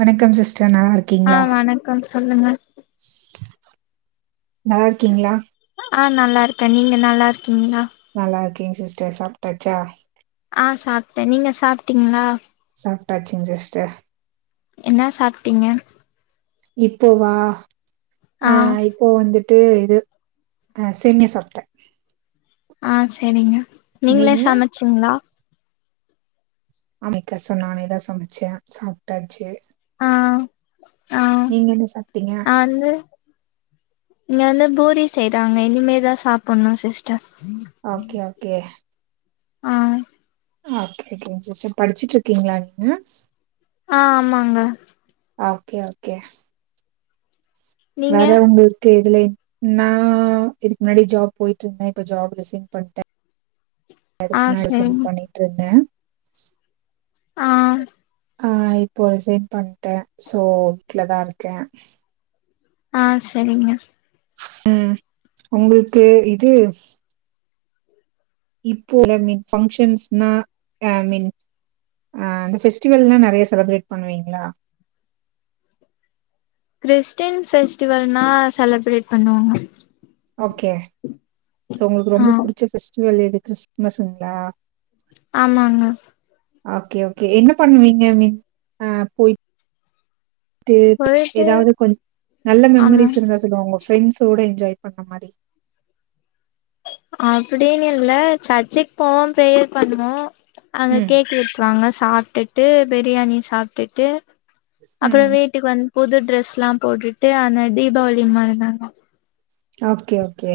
வணக்கம் சிஸ்டர் நல்லா ஆ இருக்கீங்களா வணக்கம் சொல்லுங்க நல்லா இருக்கீங்களா ஆ நல்லா இருக்கே நீங்க நல்லா இருக்கீங்களா நல்லா இருக்கே சிஸ்டர் சாப்ட்டாச்சா ஆ சாப்ட்டே நீங்க சாப்ட்டீங்களா சாப்ட்டாச்சுங்க சிஸ்டர். என்ன சாப்ட்டீங்க இப்போ வா ஆ இப்போ வந்து ட்டு இது அ சேமியா சாப்ட்டே ஆ சரிங்க நீங்களே சமைச்சுங்களா அமைக்கா சொ நானேதா சமச்சே சாப்ட்டாச்சு ஆ ஆ நீங்க என்ன சாப்ட்டீங்க நா வந்து இங்க வந்து பூரி செய்யறாங்க இனிமேதா சாப்பிடணு சிஸ்டர் ஓகே ஓகே ஆ ஓகே ஓகே சிஸ்டர் படிச்சுட்டு இருக்கீங்களா நீங்க ஆ ஆமாங்க ஓகே ஓகே. நீங்க வேற உங்களுக்கு எதுல நா இதுக்கு முன்னாடி ஜாப் போய்ட்டு இருந்தே இப்ப ஜாப் ரீசாயின் பண்ணிட்டே ஆ அதுக்கு முன்னாடி சும் செரிங்க பண்ணிட்டு இருந்த ஆ ஆ இப்போ ரீசைன் பண்ட்ட சோ வீட்டுலதா இருக்க ஆ சரிங்க உம் உங்களுக்கு இது இப்போ மீன் பங்க்ஷன்ஸ்னா ஐ மீன் அ இந்த பெஃபெஸ்டிவெல்னா நறைய செலிப்ரேட் பண்ணுவீங்களா கிறிஸ்டன் பெஸ்டிவல்னா செலிப்ரேட் பண்ணுவோங்க ஓகே சோ உங்களுக்கு ஆ ரொம்ப புடிச்ச பெஸ்டிவல் எது கிறிஸ்மஸ்ங்களா ஆமாங்க ஓகே ஓகே என்ன பண்ணுவீங்க மீ ஆ போய் டு போயிட்டு ஏதாவது கொஞ் நல்ல ஆமா மெமரிஸ் இருந்தா சொல்லுங்க உங் ஃப்ரெண்ட்ஸோட என்ஜாய் பண்ண மாரி அப்டின்னு இல்ல சர்ச்சைக்கு போவோ பிரேயர் பண்ணுவோ அங்க ம், கேக் வெட்டுவாங்க சாப்ட்டுட்டு பிரியாணி சாப்ட்டுட்டு அப்புற ம். வீட்டுக்கு வந்து புது ட்ரெஸ் எல்லா போட்டுட்டு ஆன தீபாவளி மாரி தாங்க ஓகே ஓகே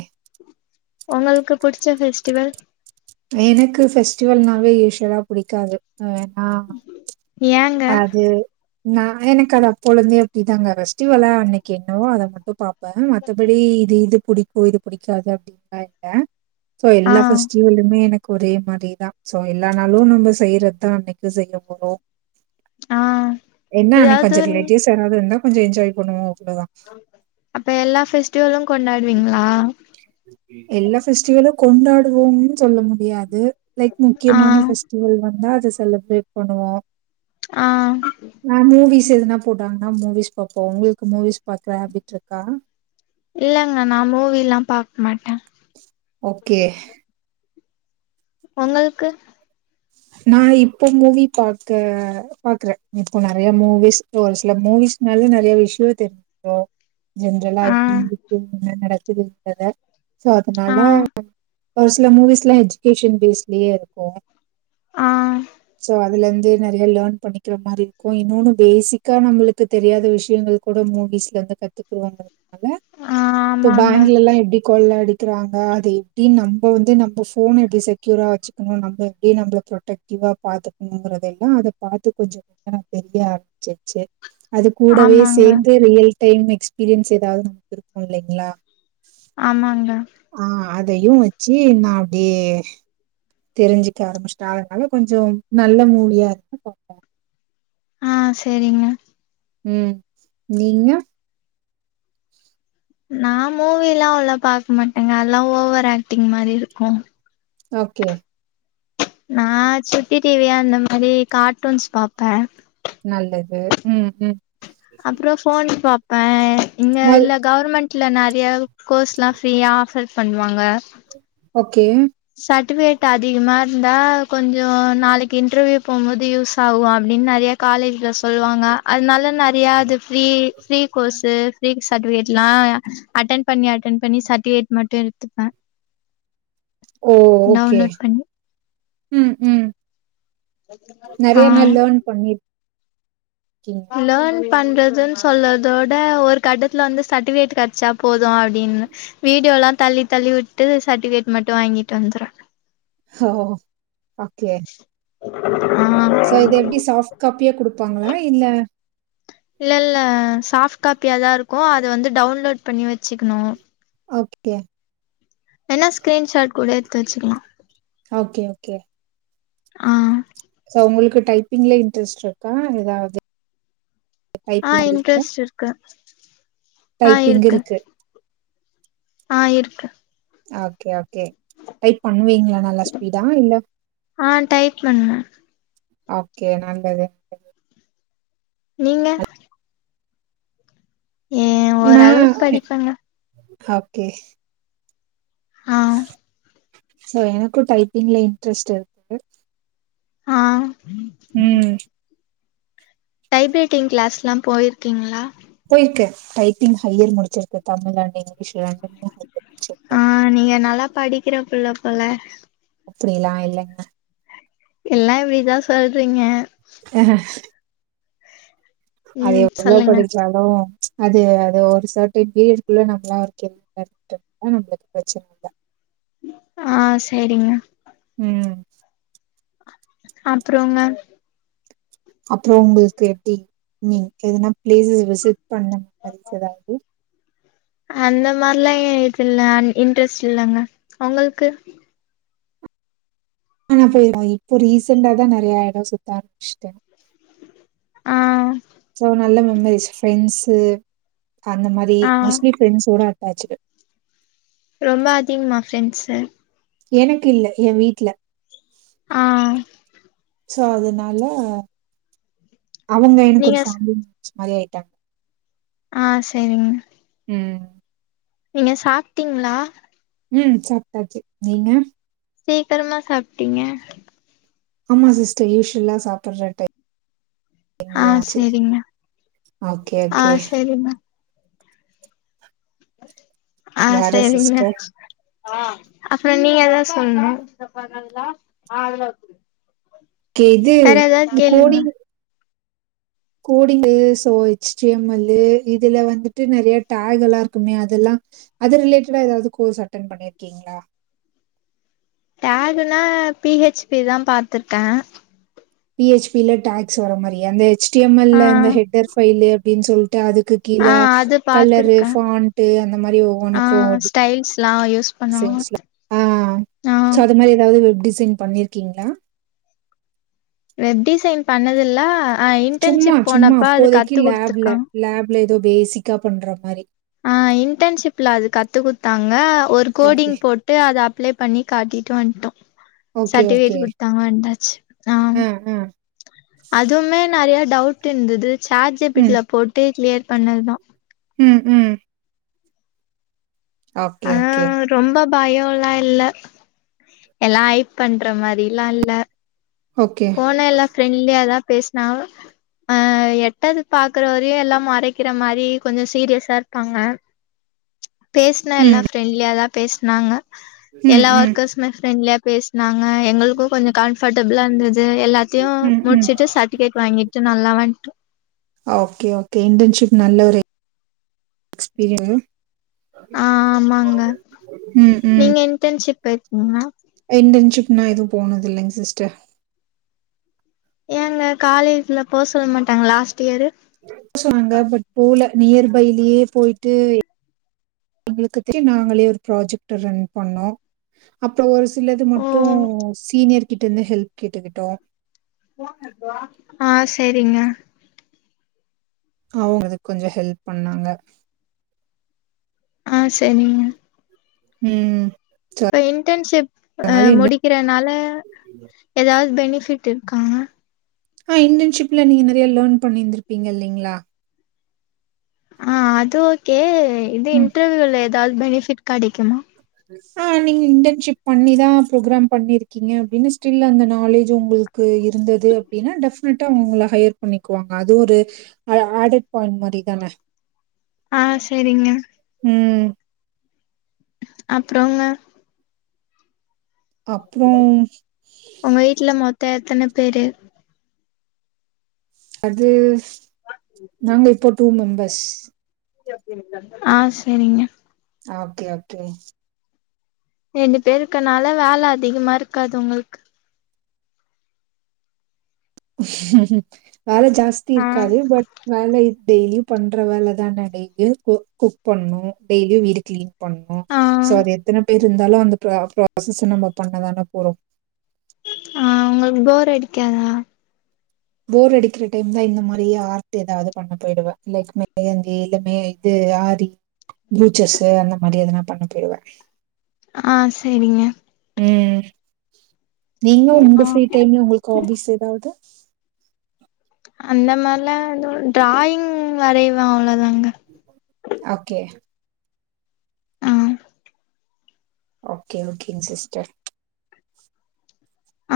உங்களுக்கு புடிச்ச பெஃஸ்டிவல் எனக்கு ஃபெஸ்டிவல்னாலே யூசுவலா புடிக்காது எனா ஏங்க அது ந எனக்கு அது அப்பழுந்தே அப்படிதாங்க பெஸ்டிவலா அன்னைக்கு என்னவோ அத மட்டு பாப் ப்ப மத்தபடி இது இது புடிக்கு இது புடிக்காது அப்டின்ல்லா இல்ல சோ ஆ எல்லா ஃபெஸ்டிவெல் எனக்கு ஒரே மாரிதா சோ எல்லானாலு நம்ம செய்யறதா அன்னைக்கு செய்ய போறோ ஆ என்ன அன்னிக்கி ஏதாவது கொஞ்ச ரிலேட்டிவ்ஸ் யாரவது இருந்தா கொஞ்ச என்ஜாய் பண்ணுவோ அப்ப எல்லா பெஸ்டிவலு கொண்டாடுவீங்களா எல்லா பெஸ்ட்டிவலு கொண்டாடுவோம்னு சொல்ல முடியாது லைக் ஆ முக்கியமான பெஃபஸ்டிவல் வந்தா அத செலிப்ரேட் பண்ணுவோ ஆ எதுனா போட்டாங்கன்னா மூவிஸ் பார்பப்போ உங்களுக்கு மூவிஸ் பாக்ற ஹாபிட் இருக்கா இல்லங்க நான் மூவில்லா பாக்க மாட்டே ஓகே உங்களுக்கு நா இப்போ மூவி பாக்க பாக்குறே இப்போ நறைய மூவிஸ் ஒரு சில மூவி ஸ் னால நறைய விஷய தெரிஞ்க்ரோ ஜென்ரலா ஆ எப்டி இருக்கு என்ன நடக்குதுக்ற சோ அதனால ஆ ஒரு சில மூவிஸ்ல்லா எஜிகேஷன் பேஸ்லயே இருக்கு ஆ சோ அதுல இருந்து நறைய லேர்ன் பண்ணிக்கிற மாரி இருக்கு இன்னொன்னு பேசிக்கா நம்மளுக்கு தெரியாத விஷயங்கள் கூட மூ ல இருந்து கத்துக்குவோங்கனால ஆ இ ஆமாங்க பேங்க்ல எல்லா எப்டி கொள்ள அடிக்கிறாங்க அத எப்டி நம்ம வந்து நம்ம போன எப்டி செக்யூரா வச்சுக்கணு நம்ம எப்டி நம்மள ப்ரொட்டக்டிவா பாத்துக்கணங்கறத எல்லா அத பாத்து கொஞ்ச கொஞ்ச நா தெரிய ஆரம்பிச்சிச்சு அது கூூடவே ஆமாங்க சேர்ந்து ரியல் டைம் எக்ஸ்பீரியன்ஸ் ஏதாவது நமக்கு இருக்கு இல்லைங்களா ஆமாங்க ஆ அதையும் வச்சு நா அப்டியே தெரிஞ்சுக்க ஆரம்பிச்சிட்டா அதனால கொஞ்ச நல்ல மூவியாதுன்னு பாப்ப ஆ செரிங்க ம் நீங்க நா மூவில்லா அவ்ள பாக்க மாட்டேங்க அதல்லா ஓவர் ஆக்டிங் மாரி இருக்கு ஓகே நா சுட்டி டிவி அந்த மாரி கார்ட்டூன்ஸ் பாப்பே நல்லது ம் ம் அப்றோ போன் பாப்பே இங்கே மொத இல்ல கவர்மெண்ட்ல நறையா கோர்ஸ்லா ஃப்ரீயா ஆஃபர் பண்ணுவாங்க ஓகே சர்டிபிகேட் அதிகமா இருந்தா கொஞ்ச நாளைக்கு இன்டர்வியூ போம்போது யூஸ் ஆகு அ நிம்மதியா காலேஜ்ல சொல்லுவாங்க அதனால நிறைய அது ஃப்ரீ ஃப்ரீ கோர்ஸு ஃப் சர்ட்டிபிகேட்ல அட்டென் பண்ணி அட்டென் பண்ணி சர்ட்டிபிகேட் மட்டு எடுத்துப்ப ஓ! ஓகே. டவுன்லோட் பண்ணி ம் ம் நிறைய ஆ நாள் லேர்ன் பண்ணி ஓகேங்க. லேன் பண்றதுன்னு சொல்தோட ஒரு கட்டத்துல வந்து சர்டிபிகேட் கிடைச்சா போது அப்படின்னு வீடியோ எல்லா தள்ளி தள்ளி விட்டு சர்டிபிகேட் மட்டு வாங்கிட்டு வந்துரு ஓ ஓகே சோ ஆ இது எப்படி சாஃப்ட் காப்பியா குடுப்பாங்களா இல்ல இல்ல இல்ல சாப்ட் காப்பிய தா இருக்கு அத வந்து டவுன்லோட் பண்ணி வச்சுக்கணு ஓக் கே வென்னா ஸ்கிரீன்ஷாட் கூட எடுத்து வச்சுக்கலா ஓகே ஓகே ஆ சோ உங்களுக்கு டைப்பிங்ல இன்ட்ரெஸ்ட் இருக்கா ஏதாவது ஆ டைப்பிங் இருக்கா இன்ட்ரெஸ்ட் இருக்கு டைப்பிங் இருக்கு ஆ இருக்கு ஓகே ஓ ஓகே டைப் பண்ணுவீங்களா நல்ல ஸ்பீடா இல்ல ஆ டைப் பண்ணுவ ஓகே நல்லது நீங்க ஏ நான் ஓரளவுக்கு படிப்பங்க ஓகே ஆ சோ எனக்கு டைப்பிங்ல இன்ட்ரெஸ்ட் இருக் ஆ ம் டைப் ரைட்டிங் கிளாஸ் எல்லா போயிருக்கீங்களா போயிருக்க டைப்பிங் ஹையர் முடிச்சிருக்கு தமிழ் அண்ட் இங்கிலீஷ் ரெண்டுமே ஆ நீங்க நல்லா படிக்கிற பிள்ள போல அப்படிலா இல்லங்க எல்லா இப்படிதா சொல்றீங்க ஆ அ அது ம் எவ்ளோ சொல்லுங்க படிச்சாலு அது அது ஒரு செர்டைன் பீரியட்குள்ள நம்மளா அவ கே இருந்த தா நம்மளுக்கு பிரச்சன இல்ல ஆ சரிங்க உம் அப்புறம்ங்க அப்புறம் உங்களுக்கு எப்படி நீங்க எதுனா பிளேசஸ் விசிட் பண்ண மதிச் எதாத்து அந்த மாரிலா இது இல்ல இன்ட்ரெஸ்ட் இல்லங்க உங்களுக்கு ஆனா பொய்ருவோ இப்போ ரீசெண்டா தா நிறைய இடம் சுத்த ஆரம்பிச்சுட்ட ஆ சோ நல்ல மெமரிஸ் ஃப்ரெண்ட்ஸ்சு அந்த மாதிரி ஆ மோஸ்ட்லி ஃப்ரெண்ட்ஸ் ஓட பச்சிப்பு ரொம்ப அதிகமா ஃப்ரெண்ட்ஸ்சு எனக்கு இல்ல எ வீட்ல ஆ சோ அதனால அவங்க எனக்கு நீங்க ஒரு ஸ் ஃபேமிலி மாரி ஆயிட்டாங் ஆ சேரிங்க ம் நீங்க சாப்ட்டீங்களா ம் சாப்ட்டாச்சு நீங்க சீக்கிரமா சாப்ட்டீங்க ஆமா சிஸ்டர் யூஷுவல்லா சாப்டுற ஆ டைம் ஆச்சு சேரிங்க ஓகே ஆ ஓகே சேரிங்க ஆ வேற சேரிங்க சிஸ்டர் ஆ அப்றோ நீங்க தா சொல்னு கே இது வேற எதாது இந்த கேளுங்க கோடிங் கோடிங்கு சோ ஹட்ச்டிஎம்மல்லு இதுல வந்துட்டு நெறைய டேக்குலா இருக்குமே அதுலா அது ரிலேட்டடா எதாவது கோர்ஸ் அட்டன்ட் பண்ணிருக்கீங்களா டேக்குனா பிஹெச்பி தா பாத்ருக்க பிஹச்பில டாக்ஸ் வர மாரி அந்த ஹட்ச்டிஎம்மல்ல ஆ அந்த ஹெட்டர் ஃபைல்லு அப்டின்னு சொல் அதுக்கு ஆ கீழ அது கலரு பாத்துருக்கே ஃபாண்ட்டு அந்த மாரி ஆ ஒவ்வொன்னுக்கு ஒ ஸ்டைல்ஸ்லா யூஸ் பண்ணுவாங்க செஞ்சுலா ஆ ஆ சோ அது மாரி எதாவது வெப் டிசைன் சைன் பண்ணிருக்கீங்களா வெப் டிசைன் பண்ணதுல்ல சும்மா சும்மா அப்போதைக்கு லேப்ல குடுத்துருக்காங்க லேப்ல ஏதோ பேசிக்கா பண்ற மாரி ஆ இன்டன்ஷிப்ல அது கத்து குட்த்தாங்க ஒரு ஓகே கோடிங் போட்டு அத அப்ளை பண்ணி காட்டிட்டு வன்ட்டோ ஓகே ஓகே சர்டிபிகேட் கொடுத்தாங்க வந்தாச்சு ஆ அ அ அதுமே நெறைய டவுட் இருந்தது சாட் ம் ஜிபிடில போட்டு கிளியர் பண்ணதுதா ம் ம் ஓகே ஓ ஆ ரொம்ப பயோலா இல்ல எல்லா ஐப் பண்ற மாரிலா இல்ல ஓகே போனா எல்லா ஃப்ரெண்ட்லியாாதா பேசனாஹ அ அ எட்டது பாக்குற வரையு எல்லா முறைக்கிற மாரி கொஞ்சோ சீரியஸா இருக்காங்க [inaudible] பேசனா ம் எல்லா ப்ரெண்ட்லியா தா பேசுனாங்க ம் எல்லா ம் ஒர்க்கர்ஸுமே ஃப்ரெண்ட்லியா பேசு நாங்க எங்களுக்கு கொஞ்ஜோ கம்ஃபர்டபிளா இருந்தது எல்லாத்தையு ம் ம் முடிச்சுட்டு சர்டிபிகேட் வாங்கிட்டு நல்லா வந்ட்டோ இன்டன்ஷிப் நல்ல ஒரு எக்ஸ்பீ ஆ ஆமாங்க ம் ம் நீங்க இன்டர்ன்ஷிப் போயிருக்கீங்களா இன்டன்ஷிப் நா எதுவு போனது இல்லைங்க சிஸ்டர் ஏங்க காலேஜ்ல போ சொல்ல மாட்டாங்க லாஸ்ட் இயரு சொன்னாங்க பட் போல நியர்பைலயே போய்ட்டு ங்களுக்கு நாங்களே ஒரு ப்ராஜெக்ட் அ ரன் பண்ணோ அப்றோ ஒரு சிலது ஓ மட்டு சீனியர் கிட்ட இருந்து ஹெல்ப் கேட்டுக்கிட்டோ ஆ சேரிங்க அவங்க அதுக்கு கொஞ்ஜோ ஹெல்ப் பண்ணாங்க ஆ சரிங்க ம் இப்ப இன்டன்ஷிப் ஆ அதனால இந்த முடிக்கறனால எதாவது பெனி ஃபிட்டு இருக்காங்க ஆ இன்டன்ஷிப்ல நீங்க நெறைய லேர்ன் பண்ணியிருந்திருப்பீங்க இல்லைங்களா ஆ அது ஓகே இது இன்ர்வியூல எதாவது பெனிஃபிட் கடைக்குமா ஆ நீங்க இன்டன்ஷிப் பண்ணிதா ப்ரோக்ராம் பண்ணிருக்கீங்க அப்டின்னு ஸ்டில் அந்த நாலேஜ் உங்களுக்கு இருந்தது அப்டின்னா டெஃப்னட்டா அவங்க உங்கள ஹையர் பண்ணிக்குவாங்க அது ஒரு இதாங்க ஆ செரிங்க ம் அப்றோங்க அப்புறம் ஒங்க வீட்ல மொத்தோ எத்தன பேரு அது நாங்க இப்ப டூ மெம்பர்ஸ் ஆ செரிங்க ஓகே ஓகே ரெண்டு பேரு இருக்கனால வேல அதிகமா இருக்காது ஒங்களுக்கு வேல ஜாஸ்தி ஆ இருக்காது பட் நாங்க இப் டெய்லியு பண்ற வேல தானா டெய்லியு குக் குக் பண்ணனு டெய்லியு வீடு க்ளீன் பண்ணனு ஆ சோ அது எத்தன பேர் இருந்தாலு அந்த ப்ரா ப்ராசஸ் நம்ம பண்ண தானா போறோ ஆ ஒங்களுக்கு போர் அடிக்காதா போர் அடிக்கிற டைம் தா இந்த மாரி ஆர்ட் ஏதாவது பண்ண போயிடுவே இல்லாட்டினா மெஹந்தி இல்ல மே இது ஆதி பூச்சஸ் அந்த மாதி எதுனா பண்ண போய்டுவே ஆ சேரிங்க ம் நீங்க ஆ உங்க ஃப்ரீ டைம்ல உங்களுக்கு ஹாபீஸ் ஏதாவது அந்த மாரிலா எதுவு டிராயிங் வரைவே அவ்ளோதாங்க ஓகே ஆ ஓகே ஓகேங்க சிஸ்டர்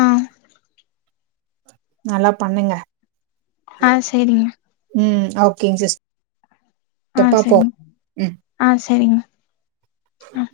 ஆ நல்லா பண்ணுங்க ஆ சேரிங்க ம் ஓகேங்க சிஸ் ஆ செரிங்க ஆ செரிங்க ஆ